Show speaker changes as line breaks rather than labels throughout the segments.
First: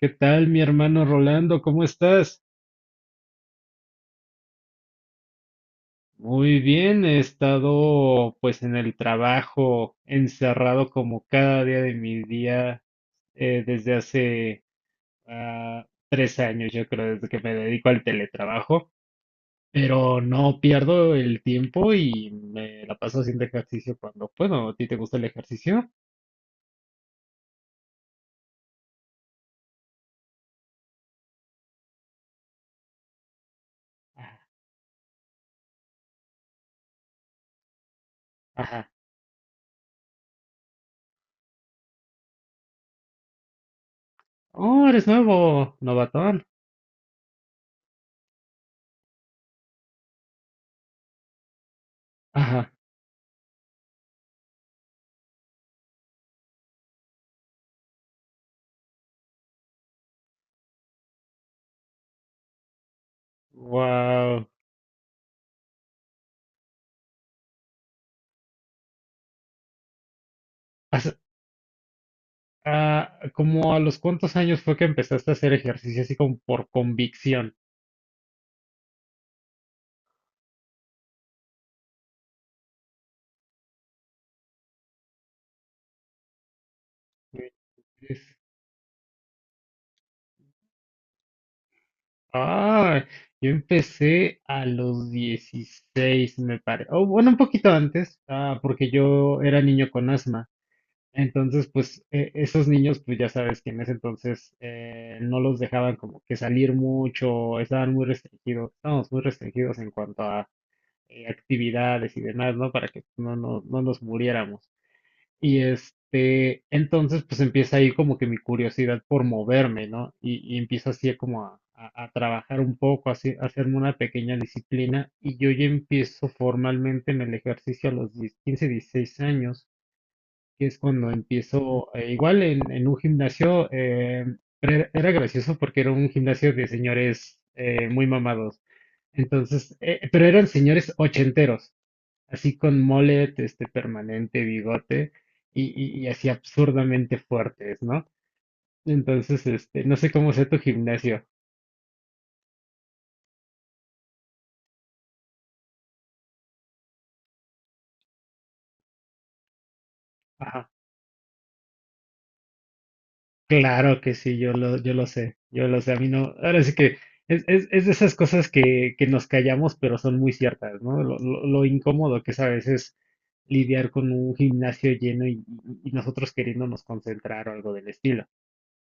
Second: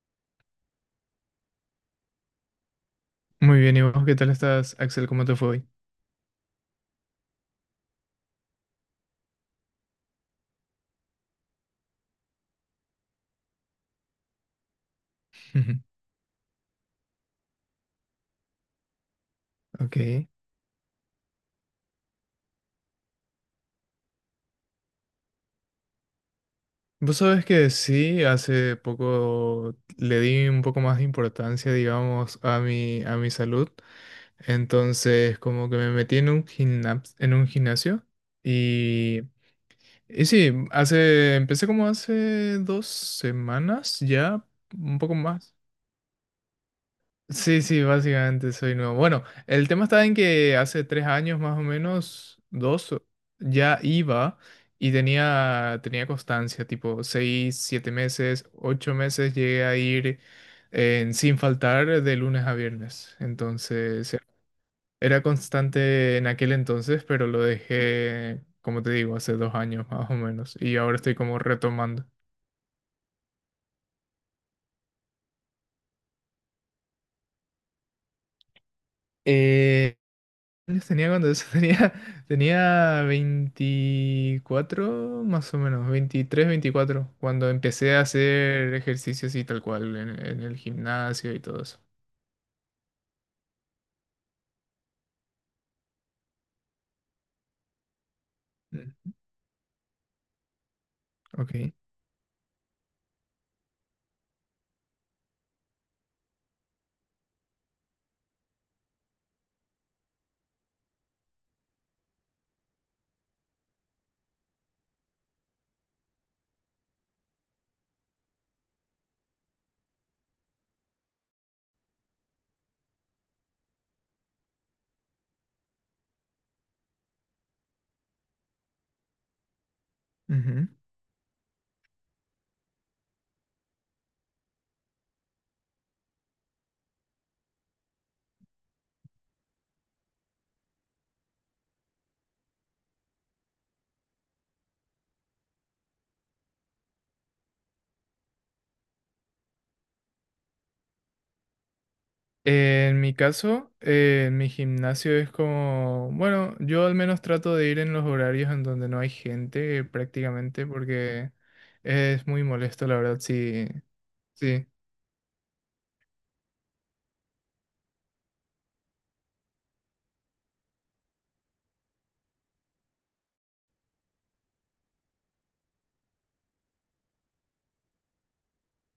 ¿Qué tal, mi hermano Rolando? ¿Cómo estás?
Muy bien, ¿y vos qué tal estás, Axel? ¿Cómo te fue hoy?
Muy bien, he estado pues en el trabajo, encerrado como cada día de mi día desde hace 3 años, yo creo, desde que me dedico al teletrabajo, pero
Ok.
no pierdo el tiempo y me la paso haciendo ejercicio cuando puedo. ¿A ti te gusta el ejercicio?
Vos sabés que sí, hace poco le di un poco más de importancia, digamos, a mi salud. Entonces, como que me metí en un gimnasio
Ajá.
y, y sí, empecé como hace 2 semanas ya,
Oh,
un
eres
poco más.
nuevo, novatón.
Sí, sí, básicamente soy nuevo. Bueno, el tema está en que hace 3 años más o menos,
Ajá.
dos, ya iba y tenía constancia, tipo 6, 7 meses, 8 meses llegué a ir sin faltar de lunes a viernes. Entonces,
Wow.
era constante en aquel entonces, pero lo dejé, como te digo, hace 2 años más o menos y ahora estoy como retomando.
Ah, ¿como a los cuántos años fue que empezaste a hacer ejercicio así como por convicción?
¿Años tenía cuando eso? Tenía 24 más o menos, 23 24 cuando empecé a
Es-
hacer ejercicios y tal cual en el gimnasio y todo eso.
Ah, yo empecé a los 16 me parece. O bueno, un poquito antes, ah, porque
Mm.
yo era niño con asma. Entonces,
Ok.
pues esos niños, pues ya sabes que en ese entonces no los dejaban como que salir mucho, estaban muy restringidos, estábamos muy restringidos en cuanto a actividades y demás, ¿no? Para que no, no, no nos muriéramos. Y este, entonces pues empieza ahí como que mi curiosidad por moverme, ¿no? Y empiezo así a como a trabajar un poco, así, a hacerme una pequeña disciplina. Y yo ya empiezo formalmente en el ejercicio a los 10 15 16 años, que
Ujú.
es cuando empiezo, igual en un gimnasio, pero era gracioso porque era un gimnasio de señores muy mamados. Entonces, pero eran señores ochenteros así con mullet, este permanente, bigote y así absurdamente fuertes, ¿no? Entonces, este, no sé cómo sea tu gimnasio.
En mi caso, mi gimnasio es como, bueno, yo al menos trato de ir en los horarios en donde no hay gente prácticamente
Ajá,
porque es muy molesto, la verdad, sí,
claro que sí, yo
sí.
lo, yo lo sé, yo lo sé, a mí no, ahora sí que es de esas cosas que nos callamos, pero son muy ciertas, ¿no? Lo incómodo que es a veces lidiar con un gimnasio lleno y, y nosotros queriéndonos concentrar o algo del estilo.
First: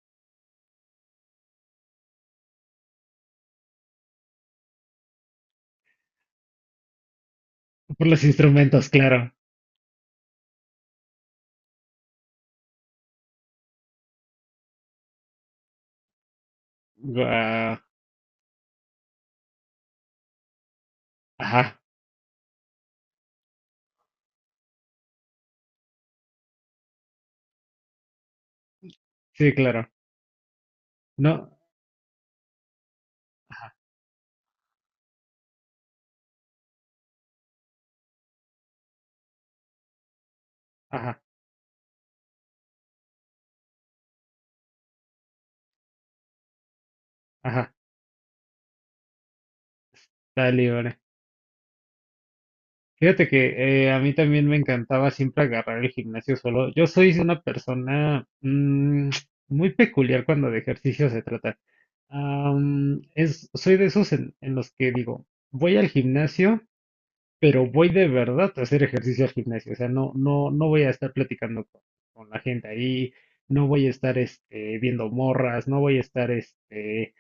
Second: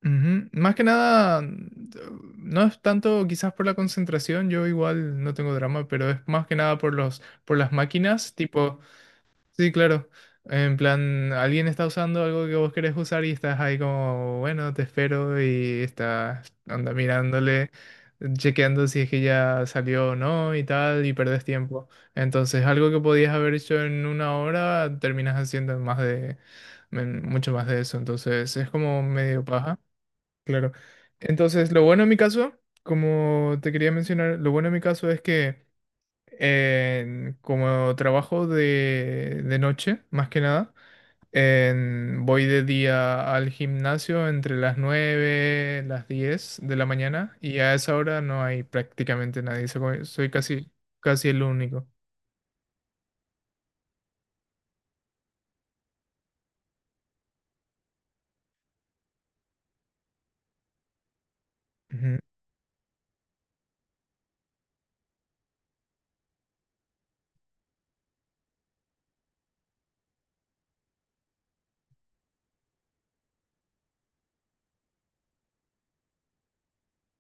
Ujú. Más que nada, no es tanto quizás por la concentración, yo igual no tengo drama, pero es más que nada por las
Por los
máquinas, tipo,
instrumentos, claro.
sí, claro, en plan, alguien está usando algo que vos querés usar y estás ahí como, bueno, te espero y estás, anda mirándole,
Guau,
chequeando si es que ya salió o no y tal, y perdés
ajá,
tiempo. Entonces, algo que podías haber hecho en una hora, terminas haciendo en mucho más de eso, entonces es como medio
sí,
paja.
claro.
Claro.
No,
Entonces, lo bueno en mi caso, como te
ajá,
quería mencionar, lo bueno en mi caso es que como trabajo de noche, más que nada,
ajá.
voy de día al gimnasio entre las 9, las 10 de la mañana y
Ajá,
a esa hora no hay prácticamente nadie. Soy
está
casi,
libre.
casi el único.
Fíjate que a mí también me encantaba siempre agarrar el gimnasio solo. Yo soy una persona mm, muy peculiar cuando de ejercicio se trata.
Ujú,
Soy de esos en los que digo, voy al gimnasio pero voy de verdad a hacer ejercicio al gimnasio, o sea, no, no, no voy a estar platicando con la gente ahí, no voy a estar este, viendo morras, no voy a estar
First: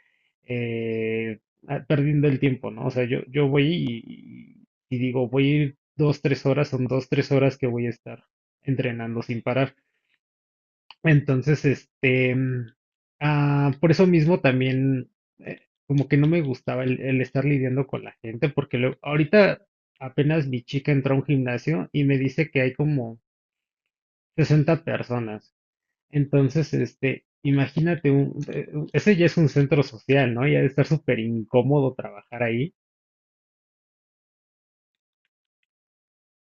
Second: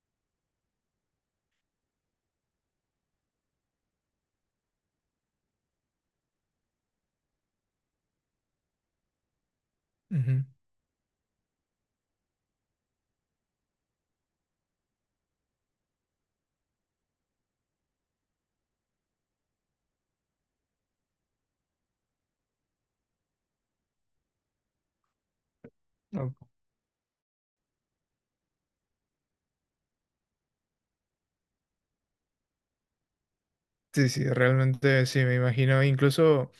eh, perdiendo el tiempo, ¿no? O sea, yo voy y digo, voy a ir dos, tres horas, son dos, tres horas que voy a estar entrenando sin parar.
ujú.
Entonces, este, por eso mismo también, eh, como que no me gustaba el estar lidiando con la gente, porque luego ahorita apenas mi chica entró a un gimnasio y me dice que hay como 60 personas.
Oh,
Entonces, este, imagínate, ese ya es un centro social, ¿no? Ya de estar súper incómodo trabajar ahí.
sí, sí, realmente sí, me imagino. Incluso...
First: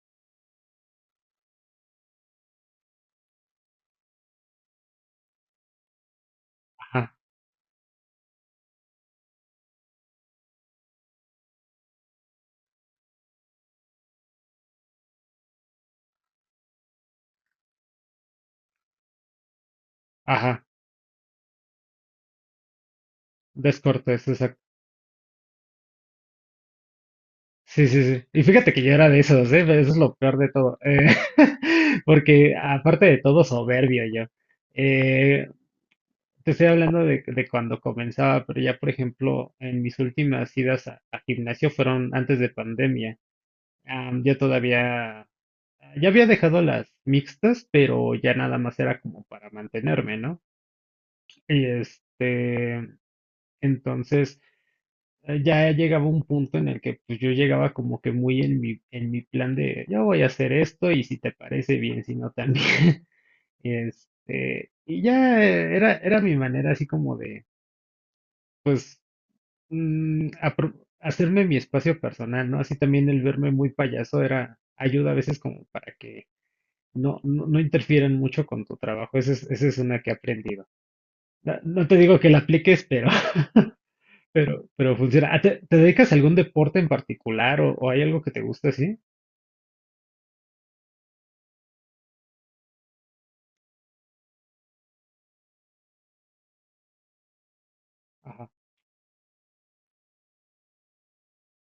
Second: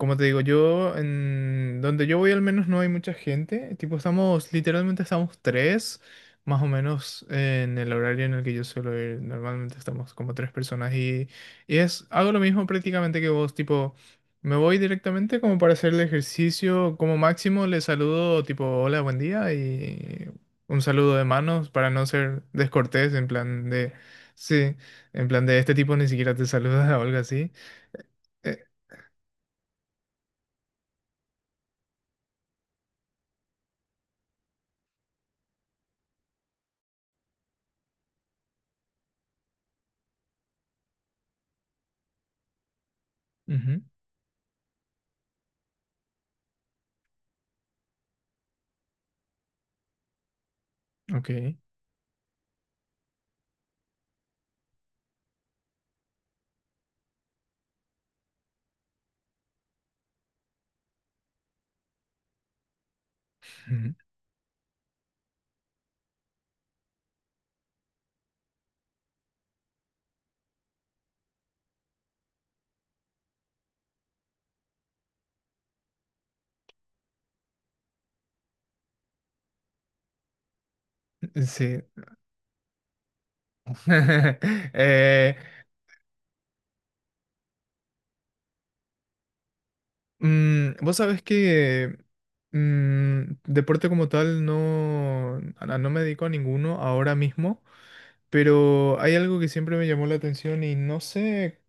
Como te digo, yo, en donde yo voy al menos no hay mucha gente. Tipo, literalmente estamos tres, más o
Ajá,
menos en el horario en el que yo suelo ir. Normalmente estamos como tres personas y hago lo mismo prácticamente que vos, tipo, me voy directamente como para hacer el ejercicio. Como máximo le saludo tipo, hola, buen día y
ajá,
un saludo de manos para no ser descortés, en plan de,
descortés.
sí, en plan de este tipo ni siquiera te saluda o algo así.
Sí, sí, sí. Y
Eh,
fíjate que yo era de esos, ¿eh? Eso es lo peor de todo. Porque aparte de todo, soberbio yo. Eh, te estoy hablando de cuando comenzaba, pero ya, por ejemplo, en mis últimas idas a gimnasio fueron antes de pandemia.
Ujú.
Am, yo todavía, ya había dejado las mixtas, pero ya nada más era como para mantenerme, ¿no?
Ok.
Y este, entonces ya llegaba un punto en el que pues yo llegaba como que muy en mi plan de yo voy a hacer esto y si te parece bien, si no también. Y este, y ya era mi manera así como de, pues, mm, apro- hacerme mi espacio personal, ¿no? Así también el verme muy payaso era, ayuda a veces como para que no, no, no interfieran mucho con tu trabajo. Esa es una que he aprendido. No,
Sí.
no te digo que la apliques, pero Pero, pero funciona.
Eh,
Ah, ¿Te, te dedicas a algún deporte en particular o hay algo que te guste así?
Vos sabés que deporte como tal no, no me dedico a ninguno ahora mismo,
Ajá,
pero hay algo que siempre me llamó la atención y no sé,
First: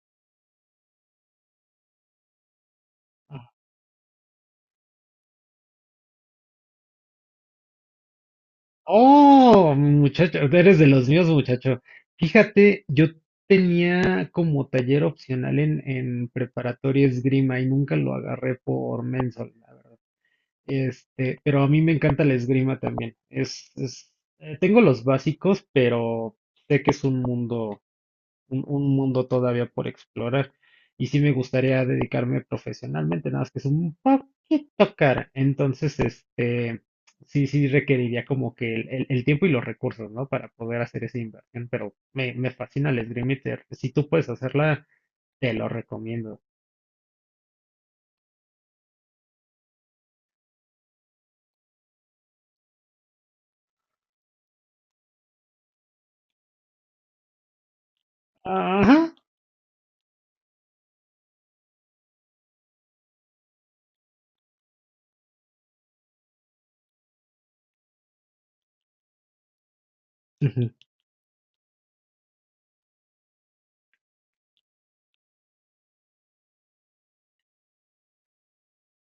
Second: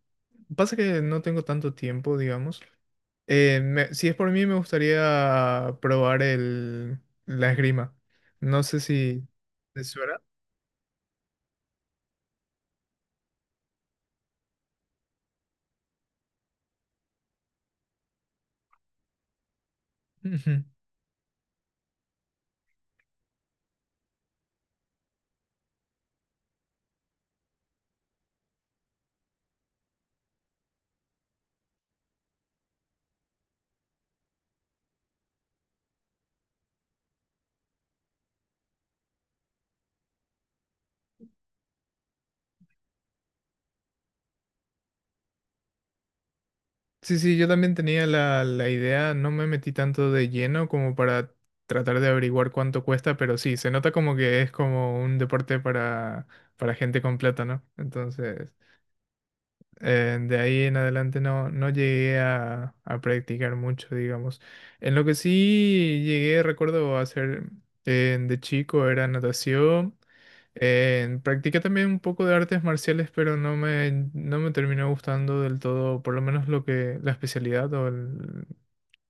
pasa que no tengo tanto tiempo, digamos.
ajá.
Si es por mí, me gustaría probar la esgrima. No sé si...
Oh,
¿Te suena?
muchacho, eres de los míos, muchacho. Fíjate, yo tenía como taller opcional en preparatoria esgrima y nunca lo agarré por mensol, la verdad. Este, pero a mí me encanta la esgrima también. Tengo los básicos, pero sé que es un mundo todavía por explorar. Y sí me gustaría dedicarme profesionalmente, nada más que es un poquito cara. Entonces, este, sí, sí requeriría como que el, el tiempo y los recursos, ¿no? Para poder hacer esa inversión, pero me fascina el esgrima y si tú puedes hacerla, te lo recomiendo.
Sí, sí, yo también tenía la idea, no me metí tanto de lleno como para tratar de averiguar cuánto cuesta, pero sí, se nota como que es como un deporte para, gente con plata, ¿no? Entonces,
Ajá.
de ahí en adelante no, no llegué a practicar mucho, digamos. En lo que sí llegué, recuerdo hacer de chico era natación.
Ujú,
Practiqué también un poco de artes marciales, pero no me terminó gustando del todo, por lo menos lo que, la especialidad o el,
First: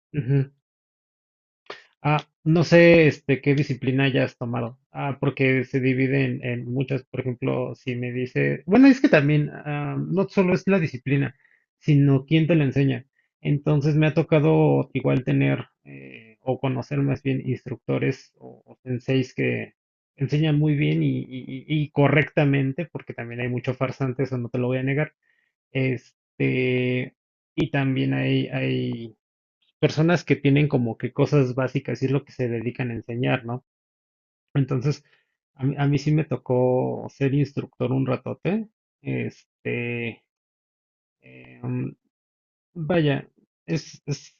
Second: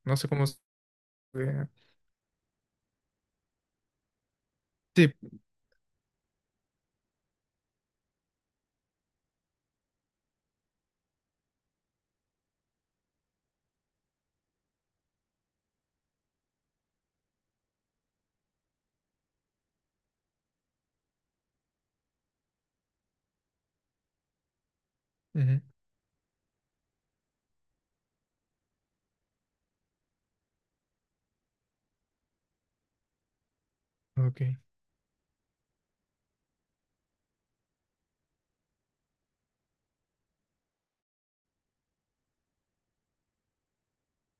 no sé cómo
ujú.
se...
Ah, no sé, este, qué disciplina hayas tomado.
Sí,
Ah, porque se divide en muchas. Por ejemplo, si me dice, bueno, es que también ah, no solo es la disciplina, sino quién te la enseña. Entonces me ha tocado igual tener o conocer más bien instructores o senseis que enseñan muy bien y correctamente, porque también hay mucho farsante, eso no te lo voy a negar.
ujú,
Este, y también hay personas que tienen como que cosas básicas y es lo que se dedican a enseñar, ¿no?
ok.
Entonces, a mí sí me tocó ser instructor un ratote. Este, em, vaya, es, es,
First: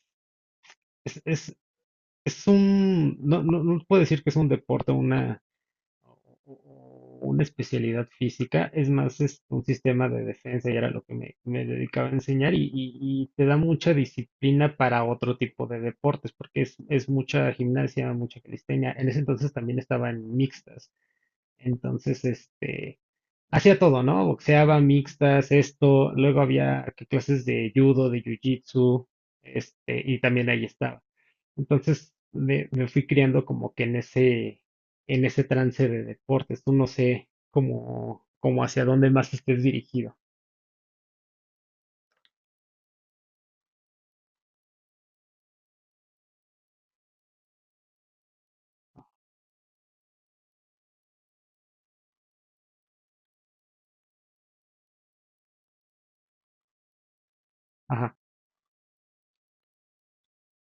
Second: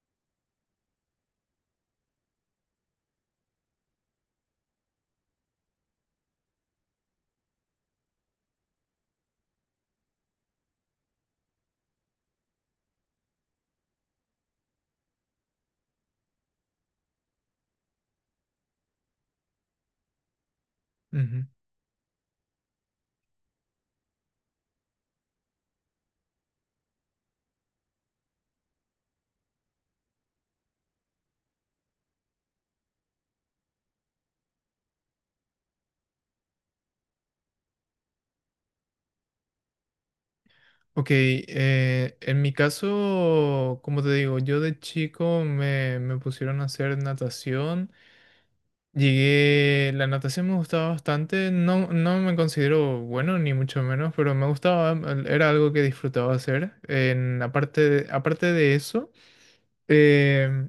es, es, no, no, no puedo decir que es un deporte, una, o, o una especialidad física, es más es un sistema de defensa y era lo que me dedicaba a enseñar y te da mucha disciplina para otro tipo de deportes, porque es mucha gimnasia, mucha calistenia. En ese entonces también estaba en mixtas,
Ujú.
entonces este, hacía todo, ¿no? Boxeaba, mixtas, esto, luego había que clases de judo, de jiu-jitsu, este, y también ahí estaba. Entonces me fui criando como que en ese trance de deportes. Tú no sé cómo hacia dónde más estés dirigido.
Ok, en mi caso, como te digo, yo de chico me pusieron a hacer natación. Llegué, la natación me gustaba bastante, no, no me considero bueno ni mucho menos, pero me gustaba, era algo que disfrutaba hacer. En, aparte,
Ajá.
aparte de eso. Eh,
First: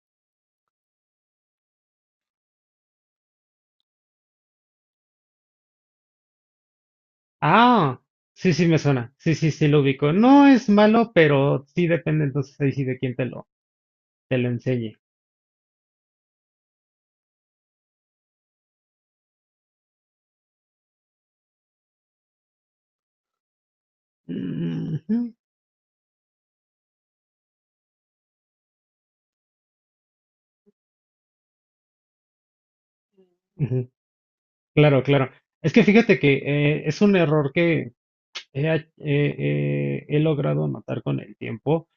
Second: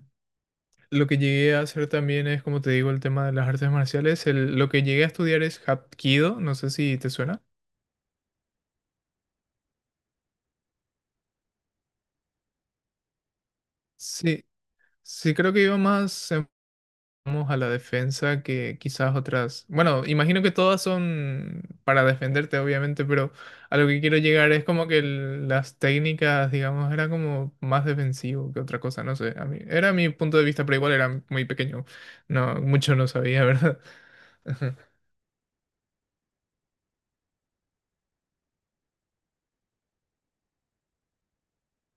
lo que llegué a hacer también es, como te digo, el tema de las artes marciales. Lo que llegué a estudiar es Hapkido, no sé si te suena.
Ah, sí, sí me suena. Sí, sí, sí lo ubico. No es malo, pero sí depende entonces ahí sí de quién te
Sí,
lo enseñe.
sí, creo que iba más vamos, a la defensa que quizás otras. Bueno, imagino que todas son para defenderte, obviamente, pero a lo que quiero llegar es como que
Ujú,
las técnicas, digamos, era como más defensivo que otra cosa, no sé. A mí, era mi punto de vista, pero igual era muy pequeño. No, mucho no sabía, ¿verdad?
ujú. Claro, claro. Es que fíjate que es un error que he logrado notar con el tiempo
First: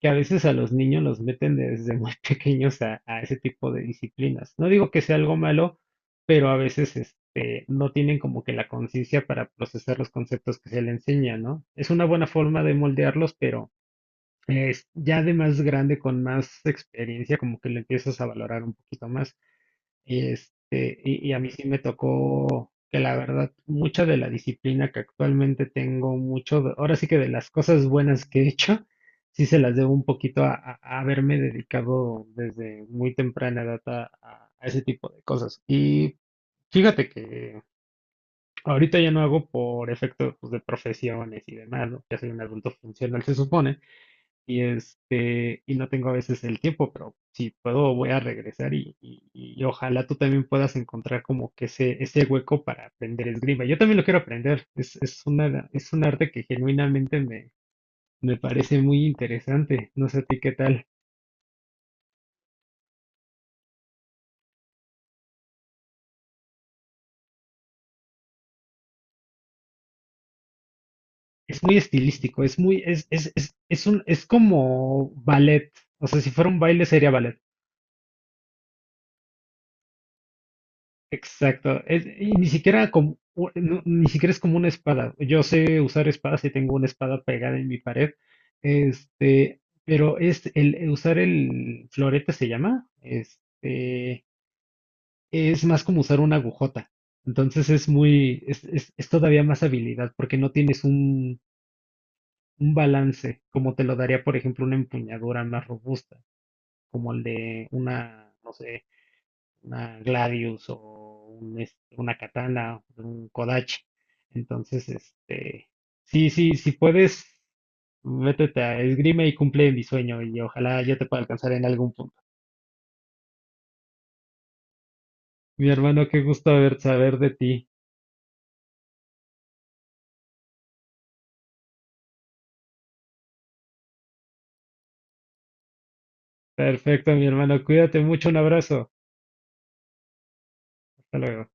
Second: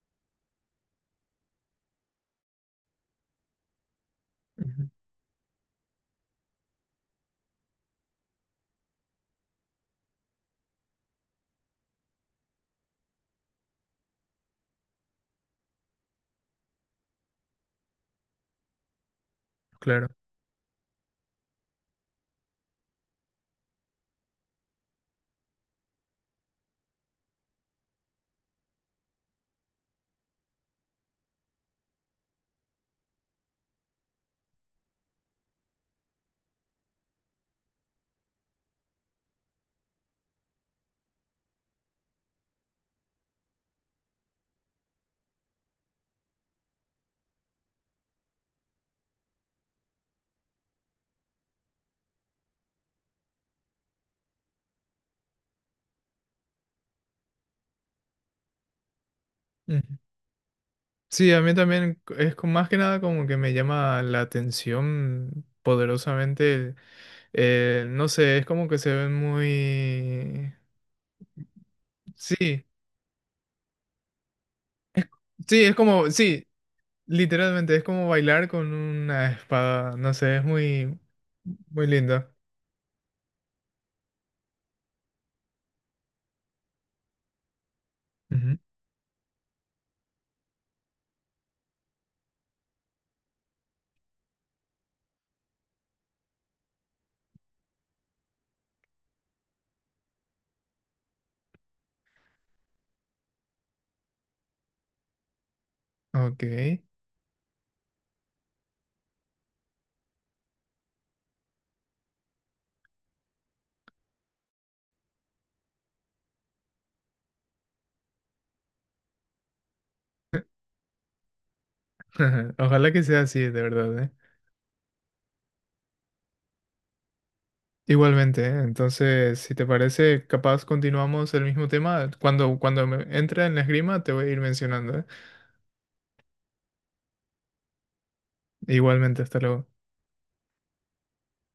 que a veces a los niños los meten desde muy pequeños a ese tipo de disciplinas. No
Ujú.
digo que sea algo malo, pero a veces este, no tienen como que la conciencia para procesar los conceptos que se le enseña, ¿no? Es una buena forma de moldearlos, pero es ya de más grande, con más experiencia, como que lo empiezas a valorar un poquito más.
Claro.
Y, este, y a mí sí me tocó que la verdad, mucha de la disciplina que actualmente tengo, mucho, ahora sí que de las cosas buenas que he hecho, sí se las debo un poquito a, a haberme dedicado desde muy temprana edad a, a ese tipo de cosas. Y fíjate que ahorita ya no hago por efecto, pues, de profesiones y demás, ¿no? Ya soy un adulto funcional, se supone y este, y no tengo a veces el tiempo, pero si puedo voy a regresar y ojalá tú también puedas encontrar como que ese hueco para aprender esgrima. Yo también lo quiero aprender, es un arte que genuinamente me parece muy interesante, no sé a ti qué tal.
Sí, a mí también es más que nada como que me llama la atención poderosamente. No sé, es como que se ven muy...
Es muy estilístico, es
Sí,
muy, es un, es como
sí,
ballet,
es
o
como,
sea, si
sí,
fuera un baile sería ballet.
literalmente es como bailar con una espada. No sé, es muy,
Exacto.
muy
Es, y
lindo.
ni siquiera como, no, ni siquiera es como una espada. Yo sé usar espadas y tengo una espada pegada en mi pared.
Ujú.
Este, pero es el usar el florete se llama. Este, es más como usar una agujota. Entonces es muy, es todavía más habilidad porque no tienes un balance como te lo daría, por ejemplo, una empuñadura más robusta,
Ok.
como el de una, no sé una Gladius o un, este, una katana, un Kodachi. Entonces, este, sí, sí, si puedes, métete a esgrima y cumple mi sueño y ojalá yo te pueda alcanzar en algún punto.
Ojalá que sea así, de verdad, ¿eh?
Mi hermano, qué gusto haber saber de ti.
Igualmente, ¿eh? Entonces, si te parece, capaz continuamos el mismo tema. Cuando me entre en la esgrima, te voy a ir mencionando, ¿eh?
Perfecto, mi hermano, cuídate mucho, un abrazo.
Igualmente, hasta luego.
Hasta luego.